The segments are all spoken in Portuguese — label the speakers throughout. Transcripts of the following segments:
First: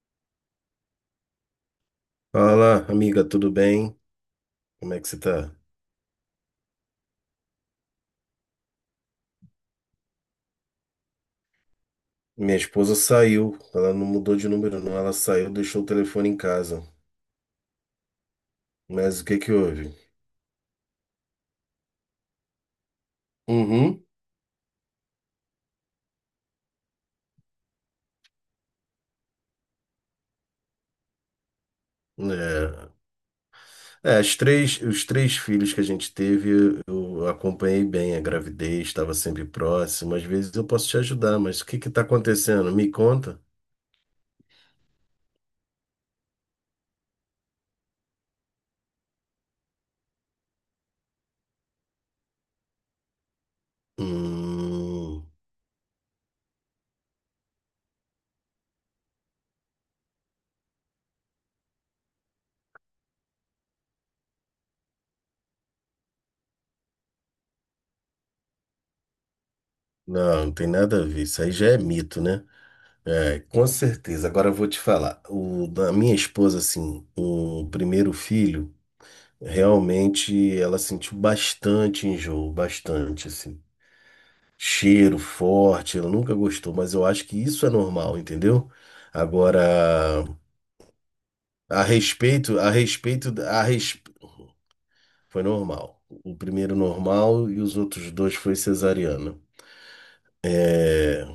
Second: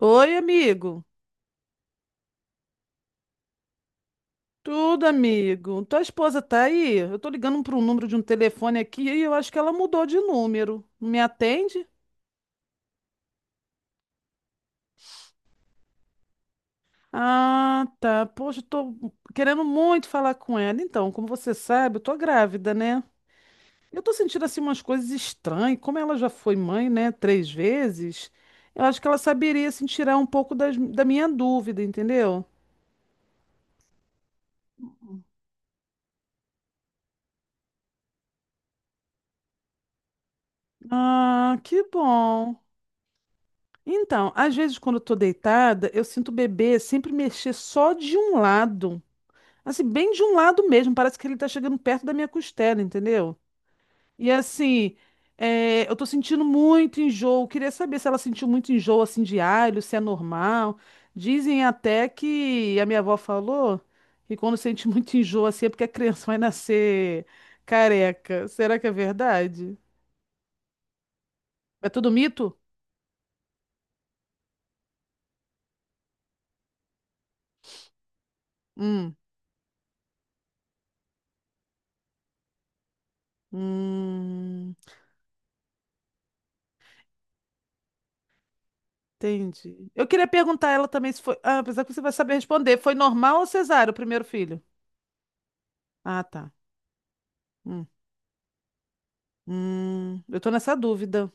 Speaker 1: Oi, amigo.
Speaker 2: Fala, amiga, tudo bem? Como é
Speaker 1: Tudo,
Speaker 2: que você tá?
Speaker 1: amigo. Tua esposa tá aí? Eu tô ligando para um número de um telefone aqui e eu acho que ela mudou de número. Não me atende?
Speaker 2: Minha esposa saiu, ela não mudou de número, não. Ela saiu, deixou o telefone em casa.
Speaker 1: Ah, tá. Poxa, eu tô
Speaker 2: Mas o que que
Speaker 1: querendo
Speaker 2: houve?
Speaker 1: muito falar com ela. Então, como você sabe, eu tô grávida, né? Eu
Speaker 2: Uhum.
Speaker 1: tô sentindo assim umas coisas estranhas. Como ela já foi mãe, né, 3 vezes, eu acho que ela saberia assim tirar um pouco da minha dúvida, entendeu?
Speaker 2: É, os três filhos que a gente teve, eu acompanhei bem a gravidez, estava sempre próximo. Às vezes eu posso te ajudar,
Speaker 1: Ah,
Speaker 2: mas o que
Speaker 1: que
Speaker 2: que tá
Speaker 1: bom.
Speaker 2: acontecendo? Me conta.
Speaker 1: Então, às vezes quando eu tô deitada, eu sinto o bebê sempre mexer só de um lado. Assim, bem de um lado mesmo, parece que ele tá chegando perto da minha costela, entendeu? E assim,
Speaker 2: Hum,
Speaker 1: eu tô sentindo muito enjoo. Queria saber se ela sentiu muito enjoo assim diário, se é normal. Dizem até que a minha avó falou que quando sente muito enjoo assim é porque a criança vai nascer careca. Será que é verdade?
Speaker 2: não, não tem nada a ver. Isso aí já é
Speaker 1: É tudo
Speaker 2: mito, né?
Speaker 1: mito?
Speaker 2: É, com certeza. Agora eu vou te falar. O da minha esposa, assim, o primeiro filho,
Speaker 1: Hum.
Speaker 2: realmente ela sentiu bastante enjoo, bastante, assim.
Speaker 1: Hum.
Speaker 2: Cheiro forte, ela nunca gostou, mas eu acho que isso é normal, entendeu?
Speaker 1: Entendi. Eu
Speaker 2: Agora,
Speaker 1: queria perguntar a ela também se foi. Ah,
Speaker 2: a
Speaker 1: apesar que você vai saber
Speaker 2: respeito, a
Speaker 1: responder. Foi
Speaker 2: respeito,
Speaker 1: normal ou
Speaker 2: a
Speaker 1: cesárea o
Speaker 2: res...
Speaker 1: primeiro filho?
Speaker 2: foi normal.
Speaker 1: Ah,
Speaker 2: O
Speaker 1: tá.
Speaker 2: primeiro normal e os
Speaker 1: Hum.
Speaker 2: outros dois foi cesariana.
Speaker 1: Eu tô nessa
Speaker 2: É,
Speaker 1: dúvida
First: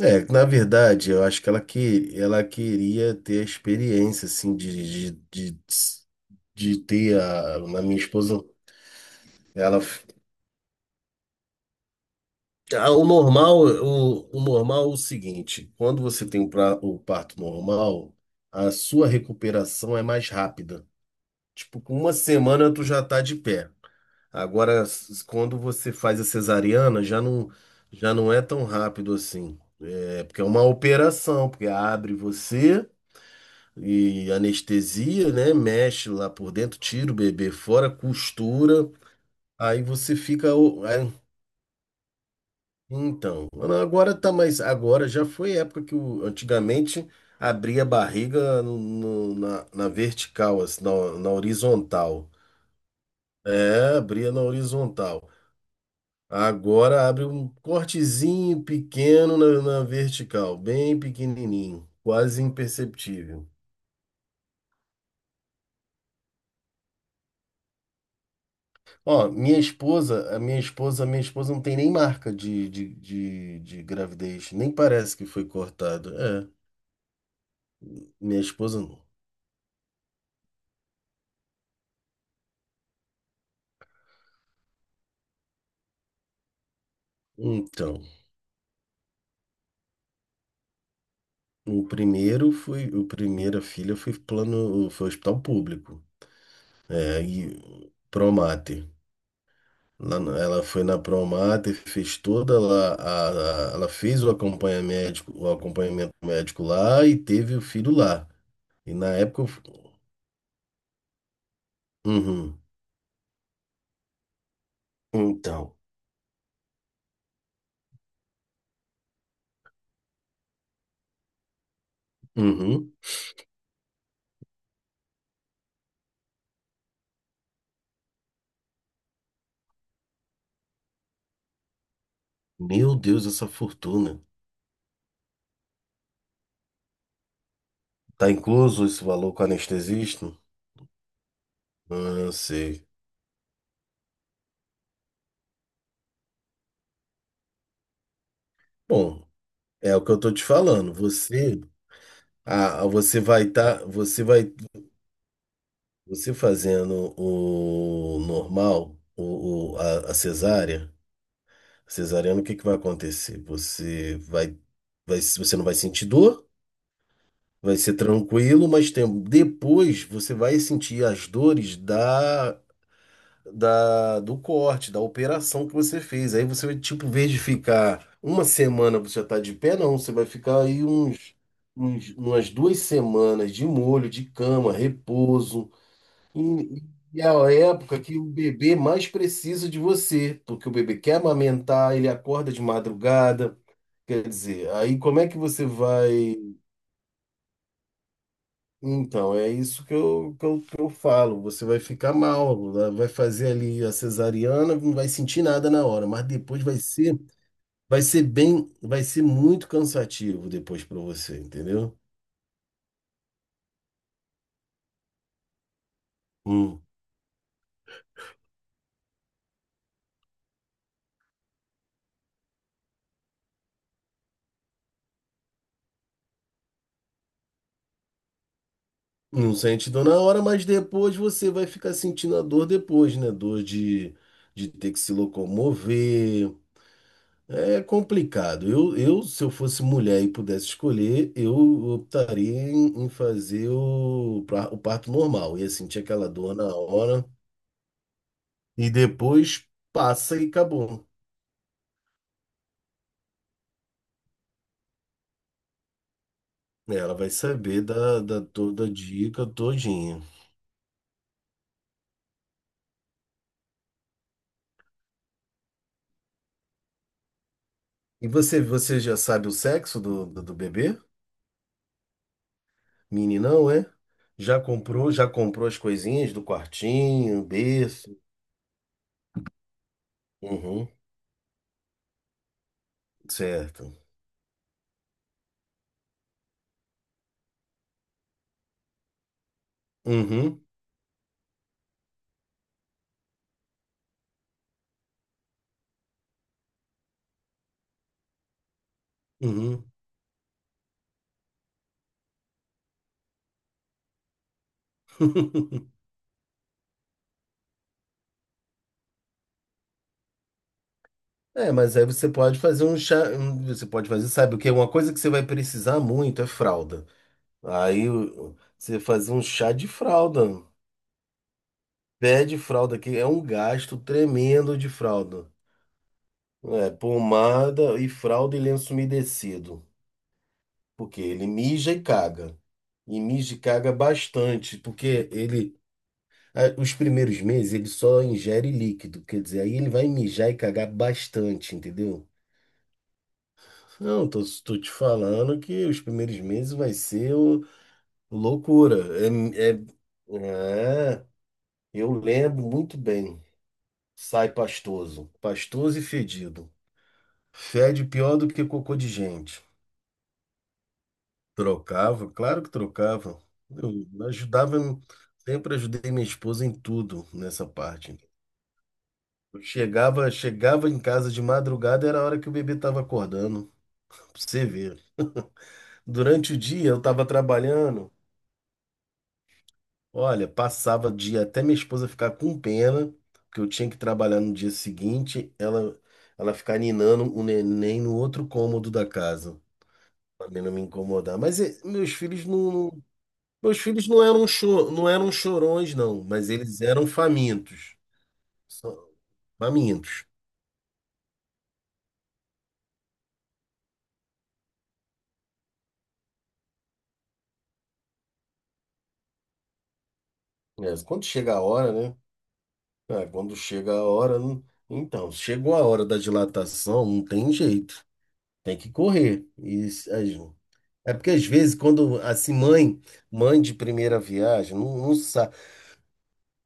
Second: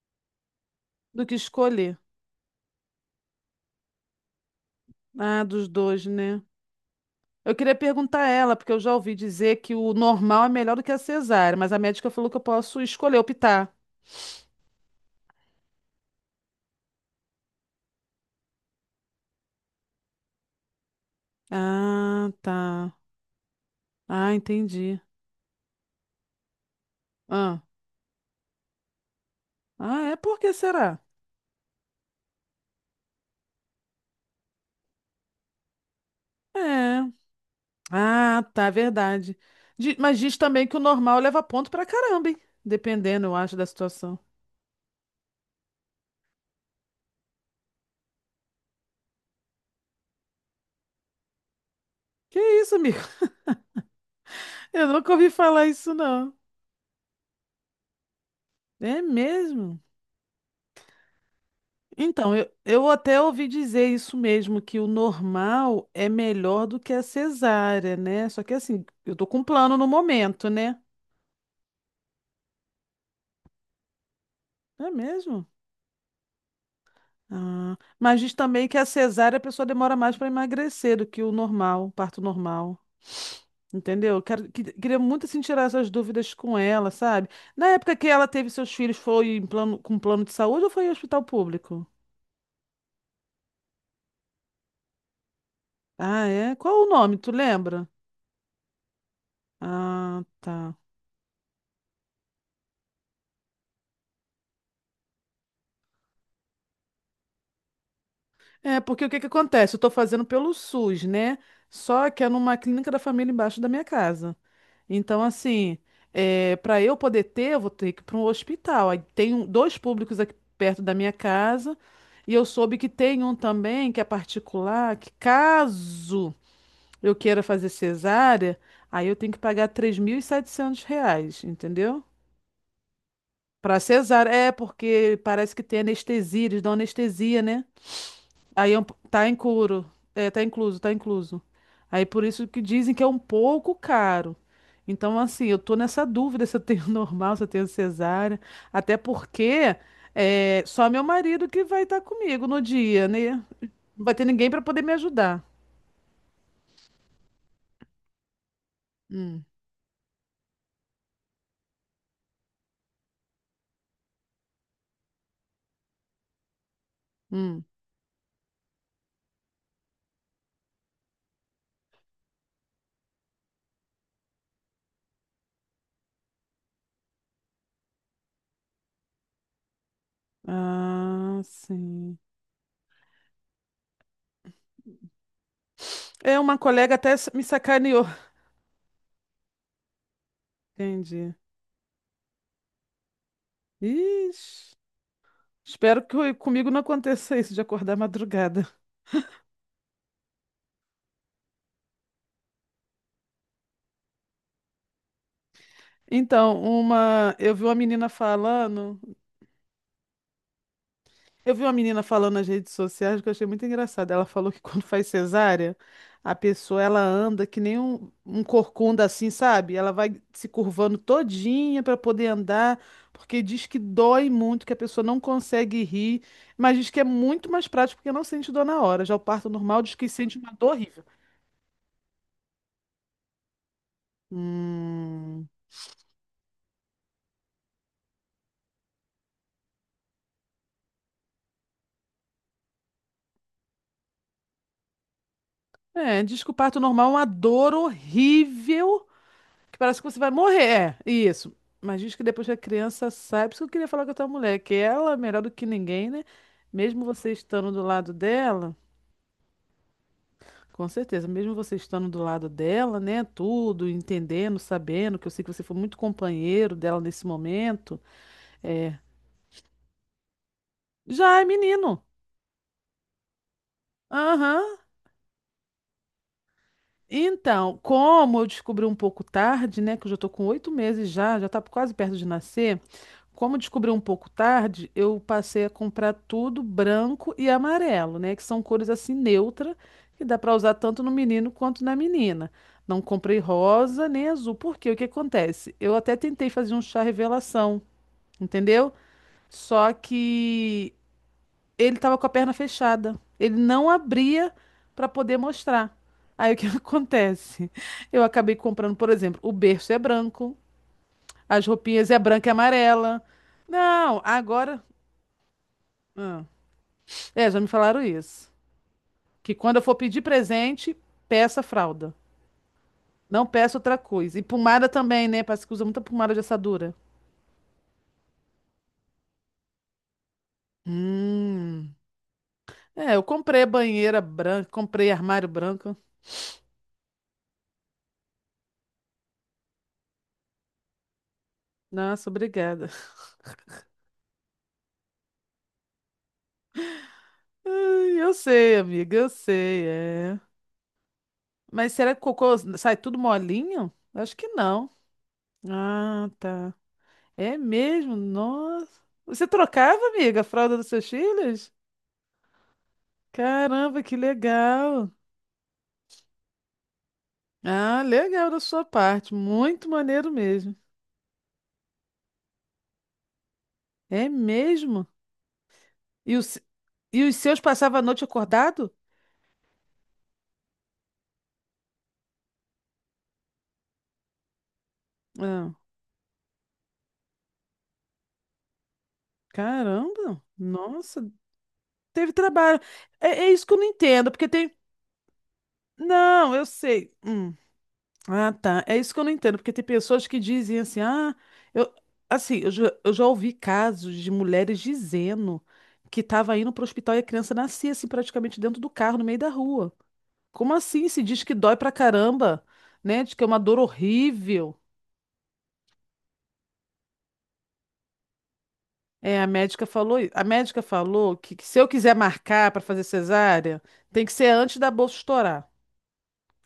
Speaker 2: Na verdade, eu
Speaker 1: do que
Speaker 2: acho que
Speaker 1: escolher.
Speaker 2: ela queria ter a experiência, assim, de,
Speaker 1: Ah,
Speaker 2: de, de,
Speaker 1: dos dois, né?
Speaker 2: de ter
Speaker 1: Eu
Speaker 2: a,
Speaker 1: queria
Speaker 2: na minha
Speaker 1: perguntar a
Speaker 2: esposa,
Speaker 1: ela, porque eu já ouvi dizer que
Speaker 2: ela,
Speaker 1: o normal é melhor do que a cesárea, mas a médica falou que eu posso
Speaker 2: ah, o
Speaker 1: escolher,
Speaker 2: normal,
Speaker 1: optar.
Speaker 2: o normal é o seguinte: quando você tem o parto normal, a sua recuperação é mais rápida. Tipo, com uma
Speaker 1: Ah,
Speaker 2: semana tu
Speaker 1: tá.
Speaker 2: já tá de pé.
Speaker 1: Ah,
Speaker 2: Agora,
Speaker 1: entendi.
Speaker 2: quando você faz a cesariana,
Speaker 1: Ah,
Speaker 2: já não é tão rápido assim.
Speaker 1: ah, é
Speaker 2: É
Speaker 1: por
Speaker 2: porque é
Speaker 1: que
Speaker 2: uma
Speaker 1: será?
Speaker 2: operação, porque abre você e anestesia, né? Mexe lá por dentro,
Speaker 1: É.
Speaker 2: tira o bebê fora,
Speaker 1: Ah, tá, é
Speaker 2: costura,
Speaker 1: verdade.
Speaker 2: aí você
Speaker 1: Mas diz
Speaker 2: fica.
Speaker 1: também que o normal leva ponto pra caramba, hein? Dependendo, eu
Speaker 2: Então,
Speaker 1: acho, da
Speaker 2: agora
Speaker 1: situação.
Speaker 2: tá mais. Agora já foi época que antigamente abria a barriga na vertical, assim, na horizontal.
Speaker 1: Que isso, amigo?
Speaker 2: É, abria na
Speaker 1: Eu nunca
Speaker 2: horizontal.
Speaker 1: ouvi falar isso, não.
Speaker 2: Agora abre um cortezinho
Speaker 1: É
Speaker 2: pequeno na,
Speaker 1: mesmo?
Speaker 2: na vertical, bem pequenininho,
Speaker 1: Então,
Speaker 2: quase
Speaker 1: eu até
Speaker 2: imperceptível.
Speaker 1: ouvi dizer isso mesmo, que o normal é melhor do que a cesárea, né? Só que assim, eu tô
Speaker 2: Ó,
Speaker 1: com
Speaker 2: minha
Speaker 1: plano no
Speaker 2: esposa, a
Speaker 1: momento,
Speaker 2: minha
Speaker 1: né?
Speaker 2: esposa, a minha esposa não tem nem marca de gravidez, nem
Speaker 1: É
Speaker 2: parece que foi
Speaker 1: mesmo?
Speaker 2: cortado. É,
Speaker 1: Ah, mas diz
Speaker 2: minha
Speaker 1: também que
Speaker 2: esposa
Speaker 1: a
Speaker 2: não.
Speaker 1: cesárea a pessoa demora mais para emagrecer do que o normal, o parto normal. Entendeu? Quero, queria muito assim, tirar essas dúvidas com ela, sabe? Na época
Speaker 2: Então,
Speaker 1: que ela teve seus filhos, foi em plano, com plano de saúde ou foi em hospital público?
Speaker 2: o primeira filha foi plano, foi hospital público.
Speaker 1: Ah, é? Qual o nome?
Speaker 2: É,
Speaker 1: Tu lembra?
Speaker 2: e Promate. Lá
Speaker 1: Ah,
Speaker 2: no- Ela
Speaker 1: tá.
Speaker 2: foi na Promate, fez toda lá, ela fez o acompanhamento médico lá e teve o filho lá.
Speaker 1: É,
Speaker 2: E
Speaker 1: porque
Speaker 2: na
Speaker 1: o que que
Speaker 2: época,
Speaker 1: acontece? Eu estou fazendo pelo SUS, né? Só que é numa
Speaker 2: uhum.
Speaker 1: clínica da família embaixo da minha casa. Então,
Speaker 2: Então,
Speaker 1: assim, para eu poder ter, eu vou ter que ir para um hospital. Aí tem dois públicos aqui perto da minha casa. E eu soube que
Speaker 2: uhum.
Speaker 1: tem um também, que é particular, que caso eu queira fazer cesárea, aí eu tenho que pagar R$ 3.700, entendeu?
Speaker 2: Meu Deus, essa
Speaker 1: Para
Speaker 2: fortuna.
Speaker 1: cesárea, é porque parece que tem anestesia, eles dão anestesia, né?
Speaker 2: Tá
Speaker 1: Aí é um,
Speaker 2: incluso esse
Speaker 1: tá
Speaker 2: valor com
Speaker 1: incuro. É,
Speaker 2: anestesista?
Speaker 1: tá incluso, tá incluso. Aí por
Speaker 2: Ah,
Speaker 1: isso que
Speaker 2: sei.
Speaker 1: dizem que é um pouco caro. Então, assim, eu tô nessa dúvida se eu tenho normal, se eu tenho cesárea. Até
Speaker 2: Bom,
Speaker 1: porque
Speaker 2: é o que eu tô te
Speaker 1: é, só
Speaker 2: falando.
Speaker 1: meu marido
Speaker 2: Você,
Speaker 1: que vai estar comigo no
Speaker 2: ah,
Speaker 1: dia,
Speaker 2: você
Speaker 1: né?
Speaker 2: vai estar,
Speaker 1: Não vai
Speaker 2: você
Speaker 1: ter
Speaker 2: vai,
Speaker 1: ninguém para poder me ajudar.
Speaker 2: você fazendo o normal,
Speaker 1: Hum,
Speaker 2: a cesárea, cesariana, o que que vai acontecer? Você não vai sentir dor,
Speaker 1: hum.
Speaker 2: vai ser tranquilo, mas tem, depois você vai sentir as dores da do corte, da operação que você fez. Aí você vai, tipo, em vez de ficar uma semana você já tá de pé, não. Você vai ficar aí uns,
Speaker 1: Ah,
Speaker 2: uns,
Speaker 1: sim.
Speaker 2: umas 2 semanas de molho, de cama, repouso.
Speaker 1: É, uma
Speaker 2: E,
Speaker 1: colega até
Speaker 2: e é
Speaker 1: me
Speaker 2: a época
Speaker 1: sacaneou.
Speaker 2: que o bebê mais precisa de você, porque o bebê quer
Speaker 1: Entendi.
Speaker 2: amamentar, ele acorda de madrugada. Quer dizer,
Speaker 1: Ixi,
Speaker 2: aí como é que você
Speaker 1: espero que
Speaker 2: vai.
Speaker 1: comigo não aconteça isso de acordar madrugada.
Speaker 2: Então, é isso que eu falo. Você vai ficar mal, né? Vai fazer ali a cesariana, não vai sentir nada na hora, mas depois
Speaker 1: Então,
Speaker 2: vai ser, vai ser bem, vai ser muito cansativo depois para você,
Speaker 1: eu vi uma
Speaker 2: entendeu?
Speaker 1: menina falando nas redes sociais que eu achei muito engraçado. Ela falou que quando faz cesárea, a
Speaker 2: Hum.
Speaker 1: pessoa ela anda que nem um corcunda assim, sabe? Ela vai se curvando todinha para poder andar, porque diz que dói muito, que a pessoa não consegue rir, mas diz que é muito mais prático porque não sente dor na hora. Já o parto
Speaker 2: Não
Speaker 1: normal
Speaker 2: sente
Speaker 1: diz
Speaker 2: dor
Speaker 1: que
Speaker 2: na
Speaker 1: sente
Speaker 2: hora,
Speaker 1: uma
Speaker 2: mas
Speaker 1: dor horrível.
Speaker 2: depois você vai ficar sentindo a dor depois, né? Dor de ter que se
Speaker 1: Hum.
Speaker 2: locomover. É complicado. Se eu fosse mulher e pudesse escolher, eu optaria em fazer o parto normal. Ia sentir
Speaker 1: É,
Speaker 2: aquela
Speaker 1: diz que o
Speaker 2: dor na
Speaker 1: parto normal é uma
Speaker 2: hora
Speaker 1: dor
Speaker 2: e
Speaker 1: horrível.
Speaker 2: depois
Speaker 1: Que parece que você vai
Speaker 2: passa e
Speaker 1: morrer.
Speaker 2: acabou.
Speaker 1: É, isso. Mas diz que depois que a criança sai, por isso que eu queria falar com a tua mulher, que ela é melhor do que ninguém, né?
Speaker 2: É,
Speaker 1: Mesmo
Speaker 2: ela vai
Speaker 1: você estando
Speaker 2: saber
Speaker 1: do lado
Speaker 2: da
Speaker 1: dela,
Speaker 2: toda a dica todinha.
Speaker 1: com certeza, mesmo você estando do lado dela, né? Tudo, entendendo, sabendo, que eu sei que você foi muito companheiro dela nesse momento,
Speaker 2: E você já sabe o sexo do bebê?
Speaker 1: já é menino.
Speaker 2: Meninão, é? Já
Speaker 1: Aham.
Speaker 2: comprou, já comprou as coisinhas do quartinho,
Speaker 1: Então,
Speaker 2: berço?
Speaker 1: como eu descobri um pouco tarde, né? Que eu já tô com oito
Speaker 2: Uhum,
Speaker 1: meses já, já tá quase perto de nascer. Como descobri um
Speaker 2: certo.
Speaker 1: pouco tarde, eu passei a comprar tudo branco e amarelo, né? Que são cores assim neutras, que dá para
Speaker 2: Uhum,
Speaker 1: usar tanto no menino quanto na menina. Não comprei rosa nem azul, porque o que acontece? Eu até tentei fazer um chá revelação, entendeu?
Speaker 2: uhum.
Speaker 1: Só que ele tava com a perna fechada. Ele não abria para poder mostrar. Aí o que acontece? Eu acabei comprando, por exemplo, o berço é branco, as
Speaker 2: É, mas aí
Speaker 1: roupinhas é
Speaker 2: você
Speaker 1: branca e
Speaker 2: pode fazer um
Speaker 1: amarela.
Speaker 2: chá, você pode
Speaker 1: Não,
Speaker 2: fazer, sabe o que?
Speaker 1: agora.
Speaker 2: Uma coisa que você vai precisar muito
Speaker 1: Ah.
Speaker 2: é fralda.
Speaker 1: É, já me falaram isso.
Speaker 2: Você fazer um
Speaker 1: Que
Speaker 2: chá
Speaker 1: quando eu
Speaker 2: de
Speaker 1: for pedir
Speaker 2: fralda,
Speaker 1: presente, peça fralda.
Speaker 2: pé de fralda, que é um
Speaker 1: Não peça
Speaker 2: gasto
Speaker 1: outra coisa. E
Speaker 2: tremendo de
Speaker 1: pomada também, né?
Speaker 2: fralda.
Speaker 1: Parece que usa muita pomada de
Speaker 2: É,
Speaker 1: assadura.
Speaker 2: pomada e fralda e lenço umedecido, porque ele mija
Speaker 1: Hum.
Speaker 2: e caga.
Speaker 1: É,
Speaker 2: E
Speaker 1: eu
Speaker 2: mija e
Speaker 1: comprei
Speaker 2: caga
Speaker 1: banheira branca,
Speaker 2: bastante,
Speaker 1: comprei
Speaker 2: porque
Speaker 1: armário branco.
Speaker 2: os primeiros meses ele só ingere líquido, quer dizer, aí ele vai mijar e cagar bastante, entendeu?
Speaker 1: Nossa, obrigada.
Speaker 2: Não, tô te falando que os primeiros meses vai ser
Speaker 1: Ai, eu sei,
Speaker 2: loucura.
Speaker 1: amiga, eu sei, é.
Speaker 2: É, é,
Speaker 1: Mas
Speaker 2: eu
Speaker 1: será que o cocô
Speaker 2: lembro
Speaker 1: sai
Speaker 2: muito
Speaker 1: tudo
Speaker 2: bem.
Speaker 1: molinho? Acho que
Speaker 2: Sai
Speaker 1: não.
Speaker 2: pastoso, pastoso e
Speaker 1: Ah,
Speaker 2: fedido.
Speaker 1: tá. É
Speaker 2: Fede
Speaker 1: mesmo?
Speaker 2: pior do que cocô
Speaker 1: Nossa.
Speaker 2: de
Speaker 1: Você
Speaker 2: gente.
Speaker 1: trocava, amiga, a fralda dos seus filhos?
Speaker 2: Trocava, claro que trocava.
Speaker 1: Caramba,
Speaker 2: Eu
Speaker 1: que
Speaker 2: ajudava,
Speaker 1: legal.
Speaker 2: sempre ajudei minha esposa em tudo nessa
Speaker 1: Ah,
Speaker 2: parte.
Speaker 1: legal da sua parte.
Speaker 2: Eu
Speaker 1: Muito
Speaker 2: chegava,
Speaker 1: maneiro mesmo.
Speaker 2: chegava em casa de madrugada, era a hora que o bebê estava acordando. Pra
Speaker 1: É
Speaker 2: você ver.
Speaker 1: mesmo? E,
Speaker 2: Durante o
Speaker 1: os
Speaker 2: dia eu
Speaker 1: e
Speaker 2: estava
Speaker 1: os seus passavam a
Speaker 2: trabalhando.
Speaker 1: noite acordado?
Speaker 2: Olha, passava dia até minha esposa ficar com pena, porque eu tinha que trabalhar no dia seguinte,
Speaker 1: Ah,
Speaker 2: ela ficar ninando o neném no outro cômodo da casa,
Speaker 1: caramba!
Speaker 2: pra mim não me
Speaker 1: Nossa,
Speaker 2: incomodar. Mas eh, meus
Speaker 1: teve
Speaker 2: filhos não,
Speaker 1: trabalho.
Speaker 2: não-
Speaker 1: É, é isso que eu
Speaker 2: meus
Speaker 1: não
Speaker 2: filhos não
Speaker 1: entendo,
Speaker 2: eram
Speaker 1: porque tem.
Speaker 2: cho- não eram chorões não, mas
Speaker 1: Não, eu
Speaker 2: eles eram
Speaker 1: sei. Hum.
Speaker 2: famintos.
Speaker 1: Ah, tá. É
Speaker 2: Só-
Speaker 1: isso que eu não entendo, porque tem
Speaker 2: famintos.
Speaker 1: pessoas que dizem assim, ah, eu. Assim, eu já ouvi casos de mulheres dizendo que estava indo para o hospital e a criança nascia assim praticamente dentro do carro, no meio da rua. Como
Speaker 2: É,
Speaker 1: assim? Se
Speaker 2: quando
Speaker 1: diz que
Speaker 2: chega a
Speaker 1: dói pra
Speaker 2: hora, né?
Speaker 1: caramba, né?
Speaker 2: Ah,
Speaker 1: Diz que é
Speaker 2: quando
Speaker 1: uma dor
Speaker 2: chega a hora,
Speaker 1: horrível.
Speaker 2: então, chegou a hora da dilatação, não tem jeito. Tem que
Speaker 1: É,
Speaker 2: correr. E,
Speaker 1: a médica
Speaker 2: é porque
Speaker 1: falou
Speaker 2: às
Speaker 1: que
Speaker 2: vezes
Speaker 1: se eu quiser
Speaker 2: quando assim
Speaker 1: marcar para
Speaker 2: mãe,
Speaker 1: fazer
Speaker 2: mãe de
Speaker 1: cesárea,
Speaker 2: primeira
Speaker 1: tem que ser antes
Speaker 2: viagem,
Speaker 1: da
Speaker 2: não, não
Speaker 1: bolsa
Speaker 2: sa-
Speaker 1: estourar.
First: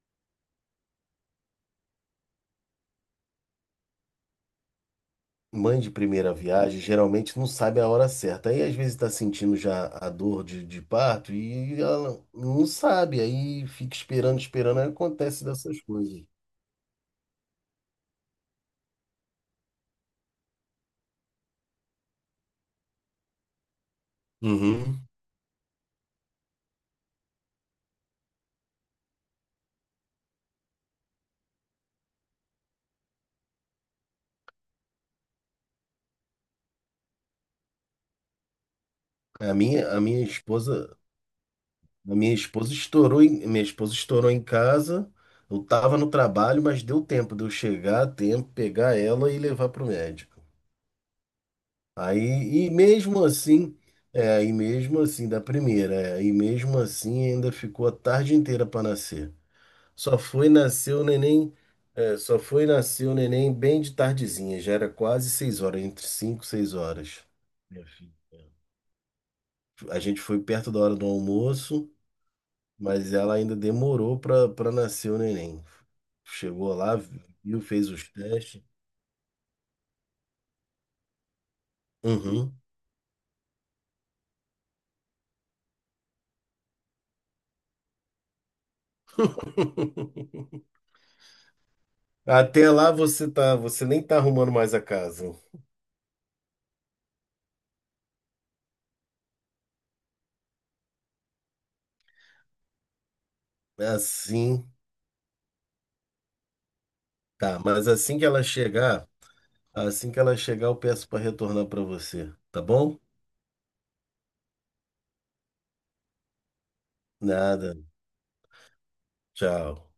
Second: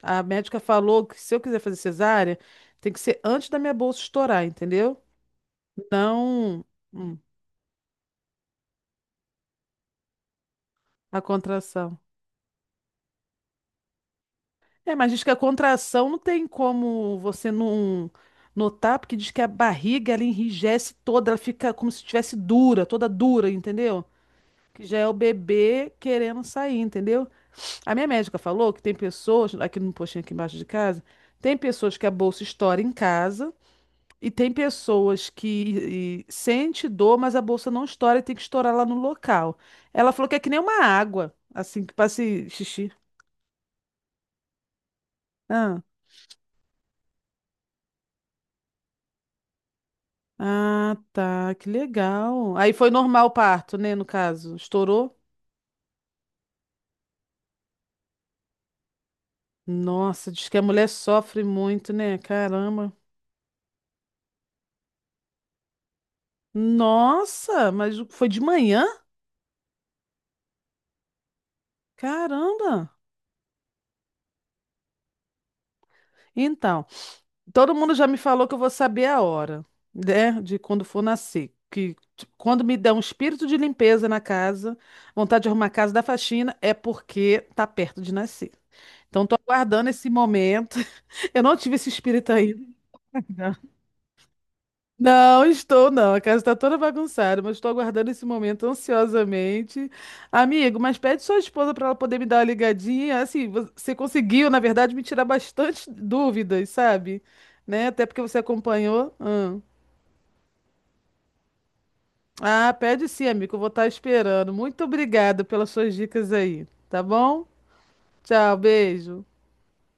Speaker 1: A médica falou que se eu quiser fazer cesárea, tem que ser antes da minha bolsa estourar, entendeu?
Speaker 2: mãe de primeira
Speaker 1: Não,
Speaker 2: viagem
Speaker 1: hum,
Speaker 2: geralmente não sabe a hora certa. Aí às vezes está sentindo já a dor de
Speaker 1: a
Speaker 2: parto e
Speaker 1: contração.
Speaker 2: ela não sabe, aí fica esperando, esperando, aí
Speaker 1: É, mas diz que a
Speaker 2: acontece dessas
Speaker 1: contração não
Speaker 2: coisas.
Speaker 1: tem como você não notar, porque diz que a barriga ela enrijece toda, ela fica como se estivesse dura, toda dura, entendeu? Que já é
Speaker 2: Uhum.
Speaker 1: o bebê querendo sair, entendeu? A minha médica falou que tem pessoas, aqui no postinho aqui embaixo de casa, tem pessoas que a bolsa estoura em casa e tem pessoas que sente dor, mas a bolsa não estoura e tem que estourar lá no
Speaker 2: A
Speaker 1: local.
Speaker 2: minha, a
Speaker 1: Ela
Speaker 2: minha
Speaker 1: falou que é que nem uma
Speaker 2: esposa,
Speaker 1: água, assim, que
Speaker 2: a
Speaker 1: passa
Speaker 2: minha esposa
Speaker 1: xixi.
Speaker 2: estourou em casa. Eu
Speaker 1: Ah,
Speaker 2: tava no trabalho, mas deu tempo de eu chegar a tempo, pegar ela e levar pro médico.
Speaker 1: ah, tá, que legal.
Speaker 2: Aí,
Speaker 1: Aí foi normal o parto, né, no
Speaker 2: é, e
Speaker 1: caso?
Speaker 2: mesmo
Speaker 1: Estourou?
Speaker 2: assim, da primeira, e mesmo assim ainda ficou a tarde inteira para nascer. Só
Speaker 1: Nossa, diz
Speaker 2: foi
Speaker 1: que a mulher
Speaker 2: nascer o
Speaker 1: sofre
Speaker 2: neném,
Speaker 1: muito,
Speaker 2: é,
Speaker 1: né?
Speaker 2: só foi
Speaker 1: Caramba.
Speaker 2: nascer o neném bem de tardezinha, já era quase 6 horas, entre 5 e 6 horas.
Speaker 1: Nossa,
Speaker 2: Minha
Speaker 1: mas
Speaker 2: filha.
Speaker 1: foi de manhã?
Speaker 2: A gente foi perto da hora do almoço,
Speaker 1: Caramba!
Speaker 2: mas ela ainda demorou para nascer o neném. Chegou
Speaker 1: Então,
Speaker 2: lá, viu,
Speaker 1: todo
Speaker 2: fez
Speaker 1: mundo já
Speaker 2: os
Speaker 1: me falou que eu
Speaker 2: testes.
Speaker 1: vou saber a hora, né, de quando for nascer. Que
Speaker 2: Uhum.
Speaker 1: quando me dá um espírito de limpeza na casa, vontade de arrumar a casa da faxina, é porque tá perto de nascer. Então, tô aguardando esse momento. Eu não tive esse espírito ainda.
Speaker 2: Até lá você tá, você nem tá arrumando mais a casa.
Speaker 1: Não, estou não. A casa está toda bagunçada, mas estou aguardando esse momento ansiosamente. Amigo, mas pede sua esposa para ela poder me dar uma ligadinha. Assim, você conseguiu, na
Speaker 2: Assim,
Speaker 1: verdade, me tirar bastante dúvidas, sabe?
Speaker 2: tá. Mas
Speaker 1: Né? Até
Speaker 2: assim
Speaker 1: porque
Speaker 2: que
Speaker 1: você
Speaker 2: ela chegar,
Speaker 1: acompanhou. Hum.
Speaker 2: assim que ela chegar, eu peço para retornar para você, tá
Speaker 1: Ah,
Speaker 2: bom?
Speaker 1: pede sim, amigo. Eu vou estar esperando. Muito obrigada pelas suas dicas aí, tá bom?
Speaker 2: Nada.
Speaker 1: Tchau, beijo.
Speaker 2: Tchau.